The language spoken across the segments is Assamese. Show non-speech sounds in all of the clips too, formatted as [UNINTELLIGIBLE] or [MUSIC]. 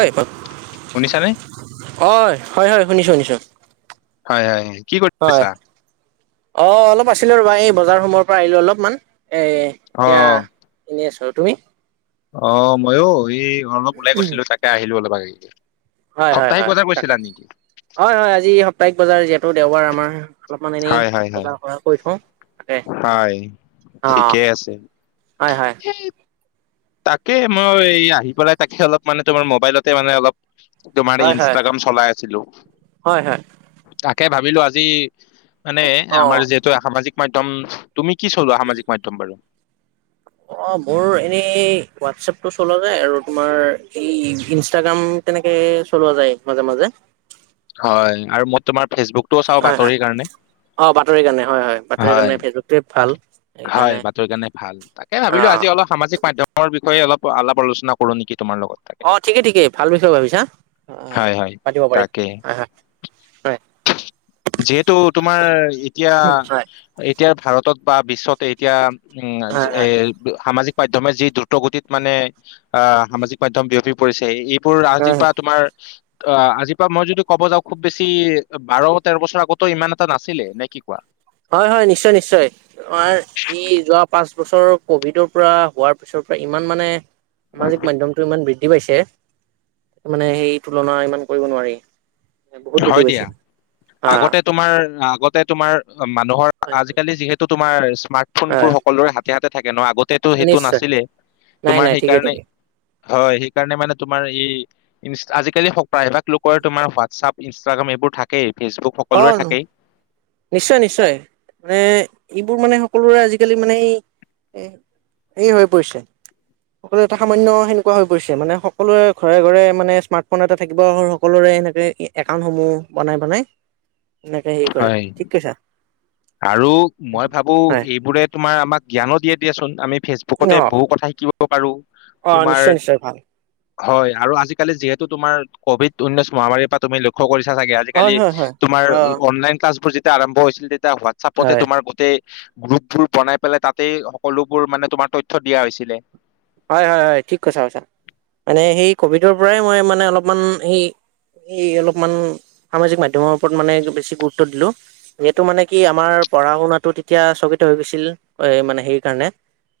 ঐ শুনিছানে? অ', হয়, হয়। শুনিছো, শুনিছো। হয়, হয়, কি কৰি হয় আছা? অ', অলপ আছিলো ৰ'বা এই বজাৰ সময়ৰ পৰা আহিলো অলপমান, এ এতিয়া অ'। এনেই আছো, তুমি? অ', ময়ো এই অলপ ওলাই গৈছিলো, তাকে আহিলো অলপ আগে। হয় হয় সপ্তাহিক হয় বজাৰ তাকে গৈছিলা নেকি? হয়, হয়, আজি সপ্তাহিক বজাৰ যিহেতু দেওবাৰ আমাৰ অলপমান এনেই হয় হয় হয়, বজাৰ কৰি থওঁ। তাকে হয়, অ' ঠিকেই আছে। হয় হয় তাকে, মই এই আহি পেলাই তাকে অলপমান তোমাৰ মোবাইলতে মানে অলপ তোমাৰ এই হয় হয় ইনষ্টাগ্ৰাম চলাই আছিলো। হয় হয় তাকে ভাবিলো আজি মানে আমাৰ অ' যিহেতু সামাজিক মাধ্যম। তুমি কি চলোৱা সামাজিক মাধ্যম বাৰু, অ মোৰ এনেই হোৱাটছএপতটো চলোৱা যায় আৰু তোমাৰ এ ইনষ্টাগ্ৰাম। তেনেকে চলোৱা যায় মাজে মাজে। হয় আৰু মই তোমাৰ ফেচবুক। হয় হয় অ বাতৰি কাৰণে হয় হয় বাতৰি কাৰণে ফেচবুকটোৱে ভাল। হয় সেইকাৰণে বাতৰি কাৰণে ভাল তাকে ভাবিলো অ' আজি অলপ সামাজিক মাধ্যম। ত বিষয়ে অলপ আলাপ আলোচনা কৰো নেকি তোমাৰ লগত। তাকে অ ঠিকেই ঠিকেই ভাল বিষয়ে ভাবিছা অ হয় হয় পাতিব পাৰি তাকে হয় হয়। হয়। যিহেতু তোমাৰ এতিয়া, হয় হয় এতিয়া ভাৰতত বা বিশ্বত এতিয়া উম হয় এ, সামাজিক মাধ্যমে যি দ্ৰুত গতিত মানে আহ সামাজিক মাধ্যম বিয়পি পৰিছে এই, বোৰ আজিৰ হয় পৰাা তোমাৰ। আজিৰ পৰাা মই যদি কব যাওঁ খুব বেছি বাৰ তেৰ বছৰ আগতেো ইমান এটা নাছিলে নে কি কোৱা। হয় হয় নিশ্চয় নিশ্চয়। ই যোৱা পাঁচ বছৰ কভিডৰ পৰা হোৱাৰ পিছৰ পৰা ইমান মানে, সামাজিক মাধ্যমটো ইমান বৃদ্ধি পাইছে। মানে সেই তুলনা ইমান কৰিব নোৱাৰি। বহুত বৃদ্ধি হয় পাইছে দিয়া হা আগতে তোমাৰ আগতে তোমাৰ মানুহৰ, হয় হয় আজিকালি যিহেতু তোমাৰ হয় স্মাৰ্টফোনবোৰ সকলোৰে হাতে হাতে থাকে ন আগত। টো সেইটো নিশ্চয় নাছিলে নাই তোমাৰ নাই ঠিকে সেইকাৰণে, ঠিকে হয় সেইকাৰণে মানে তোমাৰ এই ই আজিকালি প্ৰায়ভাগ লোকৰে তোমাৰ হোৱাটছআাপ। ইনষ্টাগ্ৰাম এইবোৰ থাকেই ফেচবুক অ সকলোৰে থাকেই। নিশ্চয় নিশ্চয় মানে এইবোৰ মানে সকলোৰে আজিকালি মানে এই, এই হৈ পৰিছে। সকলোৱে এটা সামান্য সেনেকুৱা হৈ পৰিছে মানে সকলোৰে ঘৰে ঘৰে মানে স্মাৰ্টফোন এটা থাকিব হক। সকলোৰে এনেকৈ একাউণ্টসমূহ বনাই বনাই এনেকৈ হেৰি কৰে। হয় ঠিক কৈছা। আৰু মই ভাবো হয় এইবোৰে। তোমাৰ আমাক জ্ঞানো দিয়ে দিয়া চোন আমি ফেচ, বুকতে অ বহু কথা শিকিব পাৰো অ তোমাৰ, নিশ্চয় নিশ্চয় ভাল হয় আৰু আজিকালি যিহেতু তোমাৰ কভিড উঊনৈশ মহামাৰীৰ পৰা তুমি লক্ষ্য কৰিছা চাগে। হয় আজিকালি হয় হয় তোমাৰ অ অনলাইন ক্লাছ বোৰ যেতিয়া আৰম্ভ হৈছিল তেতিয়া হোৱাটচাপতে হয় হয় তোমাৰ গোটেই, গ্ৰুপ বোৰ বনাই পেলাই তাতেই সকলোবোৰ মানে তোমাৰ তথ্য দিয়া হৈছিলে। হয় হয় হয় ঠিক কথা কৈছা মানে সেই কভিডৰ পৰাই মই মানে অলপমান সেই, এই অলপমান সামাজিক মাধ্যমৰ ওপৰত মানে বেছি গুৰুত্ব দিলো। এইটো মানে কি আমাৰ পঢ়া শুনাতো তেতিয়া স্থগিত হৈ গৈছিল মানে সেই কাৰণে,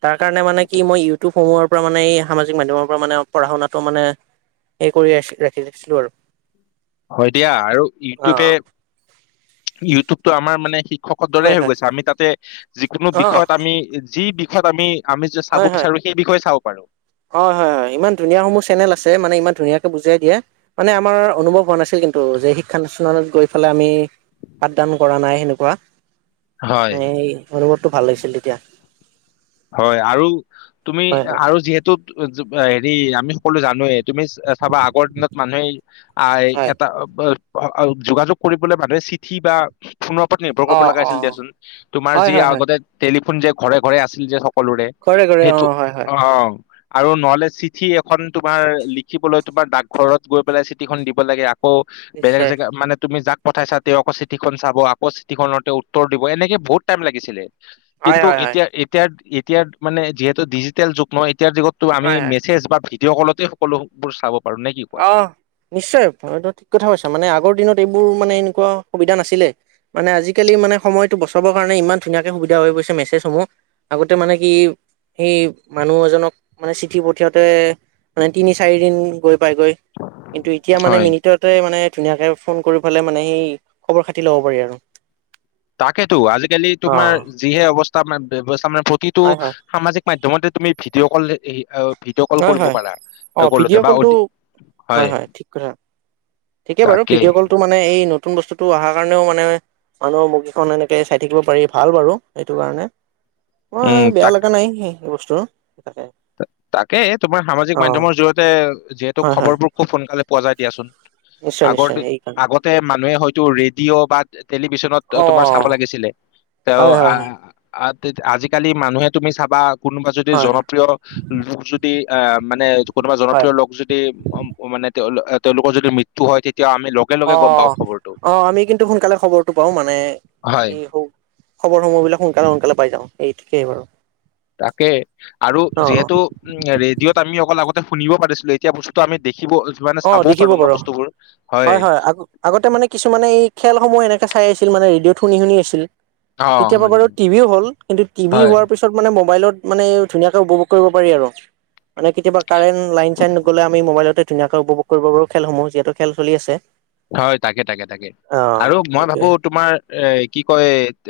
তাৰ কাৰণে মানে কি মই ইউটিউবসমূহৰ পৰা মানে সামাজিক মাধ্যমৰ পৰা মানে পঢ়া শুনাটো মানে, এই কৰি আছিলো ৰাখিছিলো আৰু, হয় দিয়া আৰু অ ইউটিউবে ইউটিউবতো আমাৰ মানে শি শিক্ষকত দৰে হয় হৈ হয় গৈছে আমি তাতে যিকোনো অ বিষয়ত আমি যি বিষয়ত আমি। আমি যাছ হয় চাব হয় বিচাৰো সেই বিষয়ে চাব পাৰো। হয় হয় হয় ইমান ধুনীয়া সমূহ চেনেল আছে মানে ইমান ধুনীয়াকে বুজিয়াই দিয়ে। মানে আমাৰ অনুভৱ হোৱা নাছিল কিন্তু যে শিক্ষানুষ্ঠানত গৈ পেলাই আমি। পাঠদান কৰা নাই সেনেকুৱা হয় মানে অনুভৱটো ভাল লাগিছিল তেতিয়া হয় আৰু তুমি হয় হয় আৰু যিহেতু হেৰি আমি সকলো জানোৱেই তুমি চাবা আগৰ দিনত মানুহে আ হয় এটা যোগাযোগ কৰিবলে মানুহে চিঠি বা ফোনৰ ওপৰত নিৰ্ভৰ অ কৰিব লগা অ হৈছিল দিয়াচোন তোমাৰ হয় যি হয় হয় আগতে টেলিফোন যে ঘৰে ঘৰে আছিল যে সকলোৰে কৰে কৰে অ সেইটো হয় হয় অ আৰু নহলে চিঠি এখন তোমাৰ লিখিবলৈ তোমাৰ ডাকঘৰত গৈ পেলাই চিঠিখন দিব লাগে আকৌ বেলেগ নিশ্চয় জেগা মানে তুমি যাক পঠাইচা তেওঁ আকৌ চিটিখন চাব আকৌ চিটিখনতে উত্তৰ দিব এনেকে বহুত টাইম লাগিছিলে হয় কিন্তু হয় হয় এতিয়া এতিয়াৰ এতিয়াৰ মানে যিহেতু ডিজিটেল যুগ ন এতিয়াৰ যুগত টো আমি হয় হয় মেছেজ বা ভিডিঅ' কলতে সকলোবোৰ চাব পাৰো নে কি কোৱা? অ নিশ্চয় এইটো ঠিক কথা কৈছ মানে আগৰ দিনত এইবোৰ মানে এনেকুৱা সুবিধা নাছিলে মানে আজিকালি মানে সময়টো বচাবৰ কাৰণে ইমান ধুনীয়াকে সুবিধা হৈ পৰিছে মেছেজসমূহ আগতে মানে কি সেই মানুহ এজনক মানে চিঠি পঠিয়াওঁতে মানে তিনি চাৰিদিন গৈ পাইগৈ কিন্তু এতিয়া মানে হয়। মিনিটত মানে ধুনীয়াকে ফোন কৰি পেলাই মানে সেই খবৰ খাতি ল'ব পাৰি আৰু তাকেতো আজিকালি অ তোমাৰ যিহে অৱস্থা ব্যৱস্থা মানে প্ৰতিটো হয় হয় সামাজিক মাধ্যমতে তুমি ভিডিঅ' কল এই অ ভিডিঅ' কল হয় কৰিব হয় পাৰা অ কলো ভিডিঅ' বা কলটো অডিঅ হয় ঠিকে বাৰু তাকে ভিডিঅ' কলটো মানে এই নতুন বস্তুটো অহাৰ কাৰণেও মানে মানুহৰ মুখকেইখন এনেকে চাই থাকিব পাৰি ভাল বাৰু সেইটো কাৰণে অ উম বেয়া তাক লগা নাই সেই বস্তু তাকে তাকেই তোমাৰ সামাজিক অ মাধ্যমৰ জৰিয়তে যিহেতু হয় হয় খবৰবোৰ খুব সোনকালে পোৱা যায় দিয়াচোন নিশ্চয় আগৰ নিশ্চয় দিন- সেইকাৰণে আগতে মানুহে হয়তো ৰেডিঅ' বা টেলিভিশ্যন অ তোমাৰ চাব লাগিছিলে তেওঁ হয় হয় হয় আহ আজিকালি মানুহে তুমি চাবা কোনোবা যদি হয় জন হয় প্ৰিয় লোক যদি আহ মানে কোনোবা হয় জনপ্ৰিয় লোক যদি আ ম মানে তেওঁ তেওঁলোকৰ যদি মৃত্যু হয় তেতিয়া আমি লগ অ অ আমি কিন্তু সোনকালে খবৰটো পাওঁ মানে হয় এই হওক খবৰসমূহবিলাক সোনকালে সোনকালে পাই যাওঁ এই ঠিকে বাৰু তাকে আৰু অ অ যিহেতু উম ৰেডিঅত আমি অকল আগতে শুনিব পাৰিছিলো এতিয়া বস্তুটো আমি দেখিব মানে অ চাবও দেখিব পাৰো ন বাৰু বস্তুবোৰ হয় আগতে মানে কিছুমানে এই খেলসমূহ এনেকে চাই আছিল মানে ৰেডিঅ' শুনি শুনি আছিল অ এতিয়া বা হয় বাৰু হয় টিভিও হ'ল কিন্তু টিভি হয় হোৱাৰ পিছত মানে মোবাইলত মানে ধুনীয়াকে উপভোগ কৰিব পাৰি আৰু মানে কেতিয়াবা কাৰেণ্ট লাইন চাইন গ'লে আমি মোবাইলতে ধুনীয়াকৈ উপভোগ কৰিব পাৰো খেলসমূহ যিহেতু খেল চলি আছে হয় তাকে তাকে তাকে অ আৰু মই ভাবো সেইটোৱে তোমাৰ এ কি কয়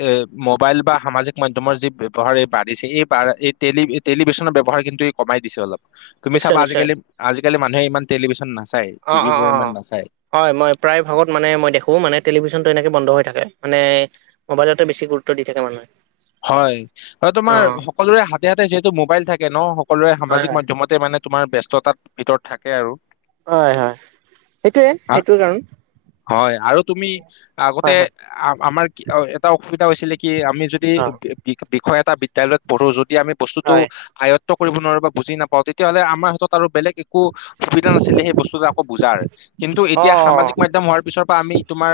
এ মোবাইল বা সামাজিক মাধ্যমৰ যি ব্যৱহাৰ এই বাঢ়িছে এই বাঢ় এই টেলি টেলিভিচনৰ ব্যৱহাৰ কিন্তু ই কমাই দিছে অলপ। তুমি নিশ্চয় চাবা নিশ্চয় আজিকালি আজিকালি মানুহে ইমান টেলিভিশ্যন নাচায় অ অ টিভিবোৰ অ ইমান নাচায়। হয় মই প্ৰায় ভাগত মই দেখো মানে টেলিভিশ্যনটো এনেকে বন্ধ হৈ থাকে মানে মোবাইলতে বেছি গুৰুত্ব দি থাকে মানুহে। হয় হয় অ তোমাৰ সকলোৰে হাতে হাতে যিহেতু মোবাইল থাকে ন' সকলোৰে হয় সামাজিক হয় মাধ্যমত তাতে মানে তোমাৰ ব্যস্ততাৰ ভিতৰত থাকে আৰু। হয়, হয়, সেইটোৱে সেইটো কাৰণ। হয়, আৰু তুমি আগতে হয় হয় আ-আমাৰ কি এটা অসুবিধা হৈছিলে কি আমি যদি অ বিষয় এটা বিদ্যালয়ত পঢ়ো যদি আমি বস্তুটো হয় আয়ত্ব কৰিব নোৱাৰো বা বুজি নাপাওঁ তেতিয়াহ'লে আমাৰ হাতত আৰু বেলেগ একো একো সুবিধা নাছিলে সেই বস্তুতো আকৌ বুজাৰ। কিন্তু অ এতিয়া সামাজিক মাধ্যম হোৱাৰ পিছৰ পৰা আমি তোমাৰ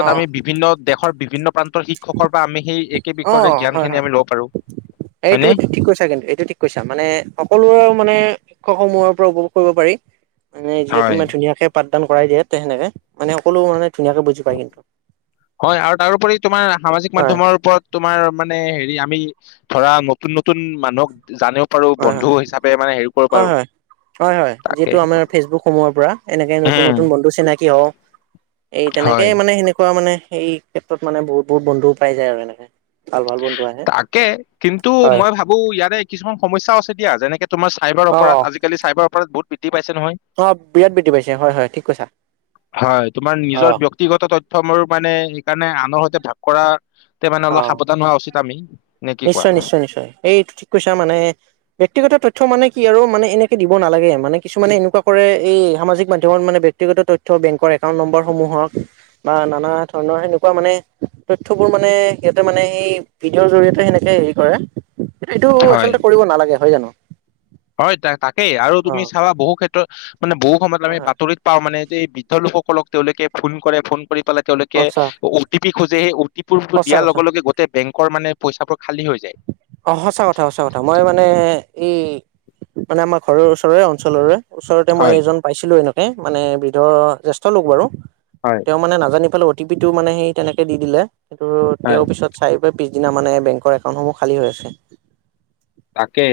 অ আমি বিভি বিভিন্ন দেশৰ বিভিন্ন প্ৰান্তৰ শিক্ষকৰ বা আমি সেই একে বিষয়ৰে অ', হয়, জ্ঞানখিনি হয়, আমি ল'ব পাৰো সেইটো হয়নে থি ঠিক কৈছা কিন্তু এইটো ঠিক কৈছা মানে সকলোৰ মানে শিক্ষক সমূহৰ পৰা উপভোগ কৰিব পাৰি। মানে যিহেতু হয় ইমান ধুনীয়াকে পাঠদান কৰাই দিয়ে তে হেনেকে মানে সকলো মানে ধুনীয়াকে বুজি পায় কিন্তু। হয় আৰু তাৰোপৰি তোমাৰ সামাজিক হয় মাধ্যমৰ ওপৰত তোমাৰ মানে হেৰি আমি ধৰা নতুন-নতুন মানুহক জানি ব পাৰো হয় হয় বন্ধু হিচাপে মানে হেৰি কৰিব পাৰোঁ। হয় হয়, হয়, যিহেতু আমাৰ ফেচবুক সমূহৰ পৰা এনেকে উম নতুন-নতুন বন্ধু চিনাকী হও। এই তেনেকে হয়। মানেই সেনেকুৱা মানে এই ক্ষেত্ৰত মানে বহুত বহুত বন্ধুও পাই যায় আৰু এনেকে, ভাল ভাল বন্ধু। আহে তাকে কিন্তু হয় মই ভাবো ইয়াৰে কিছুমান সমস্যাও আছে দিয়া, যেনেকে তোমাৰ চাইাবাৰ অ অপৰাধ, আজিকালি চাইবাৰপৰাধ বহুত বৃদ্ধি পাইছে নহয়। অ', বিৰাট বৃদ্ধি পাইছে হয়, হয়, ঠিক কৈছা অ'। বক্তিগত তথ্য মোৰ মানে সেইকাৰণে আনৰ সৈতে ভাগ কৰাতে মানে অলপ সাৱধান হোৱা উচিত আমি। নে কি কোৱা? নিশ্চয়-নিশ্চয়-নিশ্চয় এইটো ঠিক কৈছা মানে ব্যক্তিগত তথ্য মানে কি আৰু মানে এনেকে দিব নালাগে, মানে কিছুমানে এনেকুৱা কৰে এই সামাজিক মাধ্যমত মানে ব্যক্তিগত তথ্য বেংকৰ একাউণ্ট নম্বৰ সমূহক বা নানা ধৰণৰ সেনেকুৱা মানে তথ্যবোৰ মানে সিহঁতে মানে সেই ভিডিঅ'ৰ জৰিয়তে সেনেকে হেৰি কৰে, এইটো হয়। আচলতে কৰিব নালাগে হয় জানো? হয়, তাক তাকেই আৰু অ তুমি চাবা বহু ক্ষেত্ৰত মানে বহু সময়ত হয় আমি হয় বাতৰিত পাও মানে যে, বৃদ্ধ লোকসকলক তেওঁলোকে ফোন কৰে ফোন কৰি পেলাই তেওঁলোকে সঁচা অ'টি পি খোজে সেই অ'টিপি বোৰ সঁচা দিয়াৰ কথা লগে লগে গোটেই বেংকৰ মানে পইচাবোৰ খালী হৈ যায়। অ', সঁচা কথা সঁচা কথা, মই মানে এই মানে আমাৰ ঘৰৰ ওচৰৰে অঞ্চলৰে ওচৰতে মই হয় এজন পাইছিলোঁ এনেকে মানে বৃদ্ধ জ্যেষ্ঠ লোক বাৰু। হয়। তেওঁ মানে নাজানি পেলাই অ' টি পি টো মানে সেই তেনেকে দি দিলে সেইটো হয় তেওঁৰ পিছত [UNINTELLIGIBLE] পিছদিনা মানে বেংকৰ একাউণ্টসমূহ খালী হৈ আছে। তাকে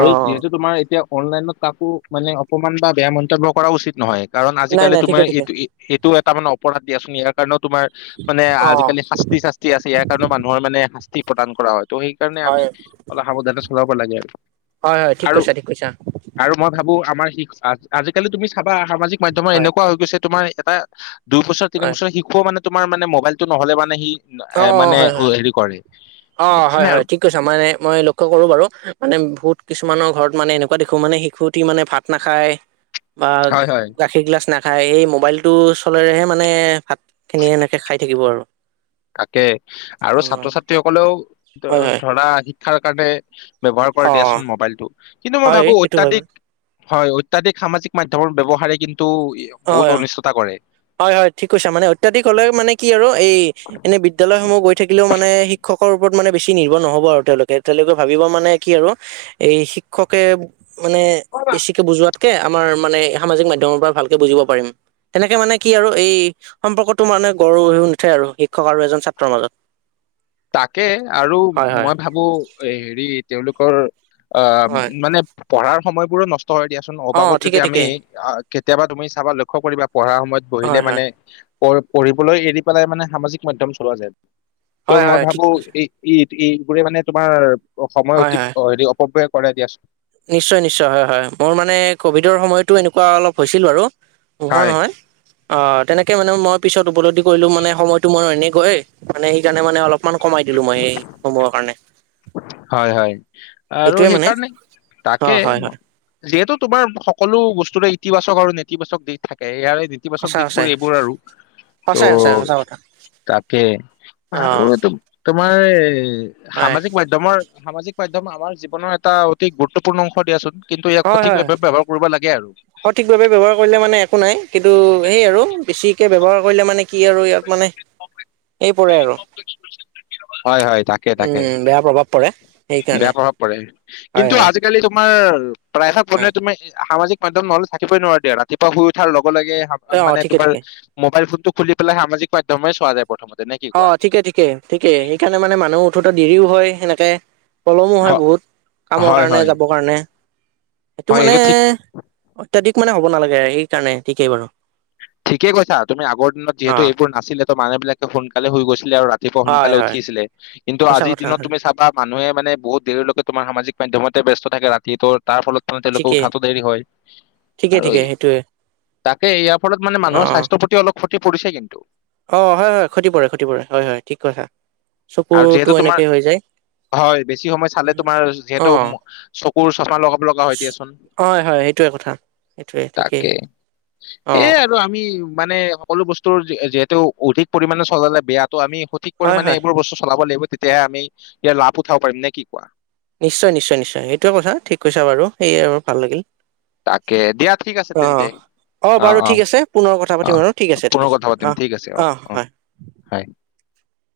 অ যিহেতু তোমাৰ এতিয়া অনলাইনত কাকো মানে অপমান বা বেয়া মন্তব্য কৰা উচিত নহয় কাৰণ, নাই আজিকালি নাই তোমাৰ ঠিকে ঠিকে এইটো সেইটোও এটা মানে অপৰাধ দিয়াচোন ইয়াৰ কাৰণেও তোমাৰ মানে অ আজিকালি শাস্তি চাস্তি আছে ইয়াৰ কাৰণেও মানুহৰ মানে শাস্তি প্ৰদান কৰা হয়, ত' সেইকাৰণে আমি হয় অলপ সাৱধানে চলাব লাগে আৰু। হয়, হয়, ঠিক আৰু কৈছা ঠিক কৈছা। আৰু মই ভাবো আমাৰ শি আজিকালি তুমি চাবা সামাজিক মাধ্যমৰ হয় এনেকুৱা হৈ গৈছে তোমাৰ এটা দুইবছৰ তিন হয় বছৰ শিশুও মানে তোমাৰ মানে মবাইলটো নহ'লে মানে সি অ এ, অ মানে হয় হয় হেৰি কৰে, অ সেইকাৰণে আৰু। [UNINTELLIGIBLE] মানে মই লক্ষ্য কৰোঁ বাৰু মানে বহুত কিছুমানৰ ঘৰত মানে এনেকুৱা দেখো মানে শিশুটি মানে ভাত নাখায়। [INAUDIBLE] বা হয় গাখীৰ গিলাচ না খাই, এই মোবাইলটো চলেৰেহে মানে, ভাতখিনি এনেকৈ খাই থাকিব আৰু। তাকে অ আৰু ছাত্ৰ-ছাত্ৰীসকলেও হয় হয় ধৰা শিক্ষাৰ কাৰণে ব্যৱহাৰ অ কৰে দিয়াচোন মোবাইলটো, কিন্তু মই হয় ভাবো সেইটো হয় অত্যাধিক বাৰু হয়, অত্যাধিক সামাজিক মাধ্যমৰ ব্যৱহাৰে কিন্তু অ বহুত অনিষ্টতা কৰে। হয়, হয়, ঠিক কৈছা মানে অত্যাধিক হ'লেও মানে কি আৰু এই, এনে বিদ্যালয়সমূহ গৈ থাকিলেও মানে শিক্ষকৰ ওপৰত মানে বেছি নিৰ্ভৰ নহ'ব আৰু তেওঁলোকে তেওঁলোকে ভাবিব মানে কি আৰু এই শিক্ষকে মানে, বেছিকে বুজোৱাত। কে, আমাৰ মানে সামাজিক মাধ্যমৰ পৰা ভালকে বুজিব পাৰিম, তেনেকে মানে। কি আৰু এই সম্পৰ্কটো মানে গঢ় হৈও, নোথে আৰু শিক্ষক আৰু এজন ছাত্ৰৰ মাজত। তাকে আৰু হয় হয় মই ভাবো এই, হেৰি তেওঁলোকৰ আহ, হয় মানে পঢ়াৰ সময়বোৰো নষ্ট হয় দিয়াচোন, অ অবাবত ঠিকে যদি আমি ঠিকে কেতিয়াবা তুমি চাবা লক্ষ্য কৰিবা, পঢ়া সময়ত বহিলে হয় হয় মানে পঢ়-পঢ়িবলৈ এৰি পেলাই মানে সামাজিক মাধ্যম চলোৱা যায়। ত, হয় মই হয় ঠিক ভাবো কৈছে [INAUDIBLE] বোৰে মানে তোমাৰ অ, সময় হয় অতি হয় হেৰি, অপব্যয় কৰে দিয়াচোন। নিশ্চয়, নিশ্চয় হয়, হয় মোৰ মানে কভিডৰ সময়তো এনেকুৱা অলপ হৈছিল বাৰু। পোহৰ হয় নহয়। অ, তেনেকে মানে মই পিছত উপলব্ধি কৰিলো, মানে সময়তটো মই এনেকৈ সেইকাৰণে মানে অলপ অকমান কমাই দিলো, মই সেই সমূহৰ কাৰণে। হয় হয় আৰু সেইটোয়ে মানে সেইকাৰণে অ তাকে হয় হয় যিহেতু তোমাৰ সকলো বস্তুৰে ইতিবাচক আৰু নেতিবাচক দিশ থাকে ইয়াৰে ইতিবাচক সঁচা দিশবোৰ সঁচাই এইবোৰ আৰু ত, সঁচাই সঁচাই সঁচা কথা তাকে অ আৰু এইটো তোমাৰ এই হয় সামাজিক মাধ্যম মাধ্যমৰ, সামাজিক মাধ্যম আমাৰ জীৱনৰ এটা অতি গুৰুত্বপূৰ্ণ অংশ দিয়াচোন। কিন্তু ইয়াক হয় হয় সঠিকভাৱে ব্যৱহাৰ কৰিব লাগে আৰু। সঠিকভাৱে ব্যৱহাৰ কৰিলে মানে একো নাই, কিন্তু এই আৰু বেছিকে ব্যৱহাৰ কৰিলে মানে কি আৰু ইয়াক মানে এই পৰে আৰু হয় হয় তাকে তাকে উম, বেয়া প্ৰভাৱ পৰে। বেয়া সেইকাৰণে প্ৰভাৱ পৰে, হয় কিন্তু হয় আজিকালি তোমাৰ প্ৰায়ভাগ মানে হয় তুমি সামাজিক মাধ্যম নহলে থাকিবই নোৱাৰা দিয়া, ৰাতিপুৱা শুই উঠাৰ লগে, লগে [INAUDIBLE] অ মানে ঠিকে তোমাৰ ঠিকে মোবাইল ফোনটো খুলি পেলাই, সামাজিক মাধ্যমে চোৱা যায়। প্ৰথমতে নেকি? অ, ঠিকে ঠিকে, ঠিকে, সেইকাৰণে মানে মানুহ উঠোতে দেৰিও হয় সেনেকে। পলমো হয় হ- বহুত, কামৰ হয় কাৰণে হয় যাবৰ কাৰণে, সেইটো হয় মানে এইটো ঠিক অত্যাধিক মানে হ'ব নালাগে, সেইকাৰণে ঠিকেই বাৰু। ঠিকে কৈছা, তুমি আগৰ দিনত অ যিহেতু এইবোৰ নাছিলে, ত, মানুহ বিলাকে সোনকালে শুই গৈছিলে আৰু ৰাতি ৰাতিপুৱা হয় সোনকালে হয় উঠিছিলে, কিন্তু সঁচা আজিৰ কথা দিনত হয় তুমি চাবা মানুহে মানে বহুত দেৰিলৈকে সামাজিক মাধ্যমতে ব্যস্ত থাকে ৰাতিটোৰ। তাৰ ফলত মানে তেওঁলোকে ঠিকেই উঠাটো দেৰি হয়, ঠিকে আৰু ঠিকে সেইটোৱে তাকে ইয়া অ মানুহৰ স্বাস্থ্যৰ প্ৰতি অলপ খতি পৰিছে কিন্তু। অ, হয় হয় খতি পৰে, খতি পৰে, হয় হয় ঠিক কৈছা। আৰু যিহেতু চকুৰতটো তোমাৰ এনেকেই হৈ যায়। হয় বেছি সময় চালে তোমাৰ যিহেতু অহ, ম- চকুৰ চাফা [UNINTELLIGIBLE] হয়, হয়, এইটো কথা, সেইটোৱে কথা ঠিকেই। অ এ, আৰু আমি, মানে সকলো বস্তুৰ যিহেতু অধিক পৰিমাণে চলালে বেয়াটো আমি ঠিক হয় পৰিমাণে হয় এইবোৰ বস্তু চলাব লাগিব তেতিয়াহে আমি, ইয়াৰ লাভ উঠাব পাৰিম নে কি কোৱা? নিশ্চয়, নিশ্চয়, নিশ্চয়, সেইটোৱে কথা, ঠিক কৈছা বাৰু সেই আৰু ভাল লাগিল। তাকে, দিয়া ঠিক আছে অ তেন্তে। অ', বাৰু অ', ঠিক আছে পুনৰ কথা পাতিম অ', আৰু ঠিক আছে ঠিক পুনৰ আছে কথা পাতিম অ ঠিক আছে। অ', হয়।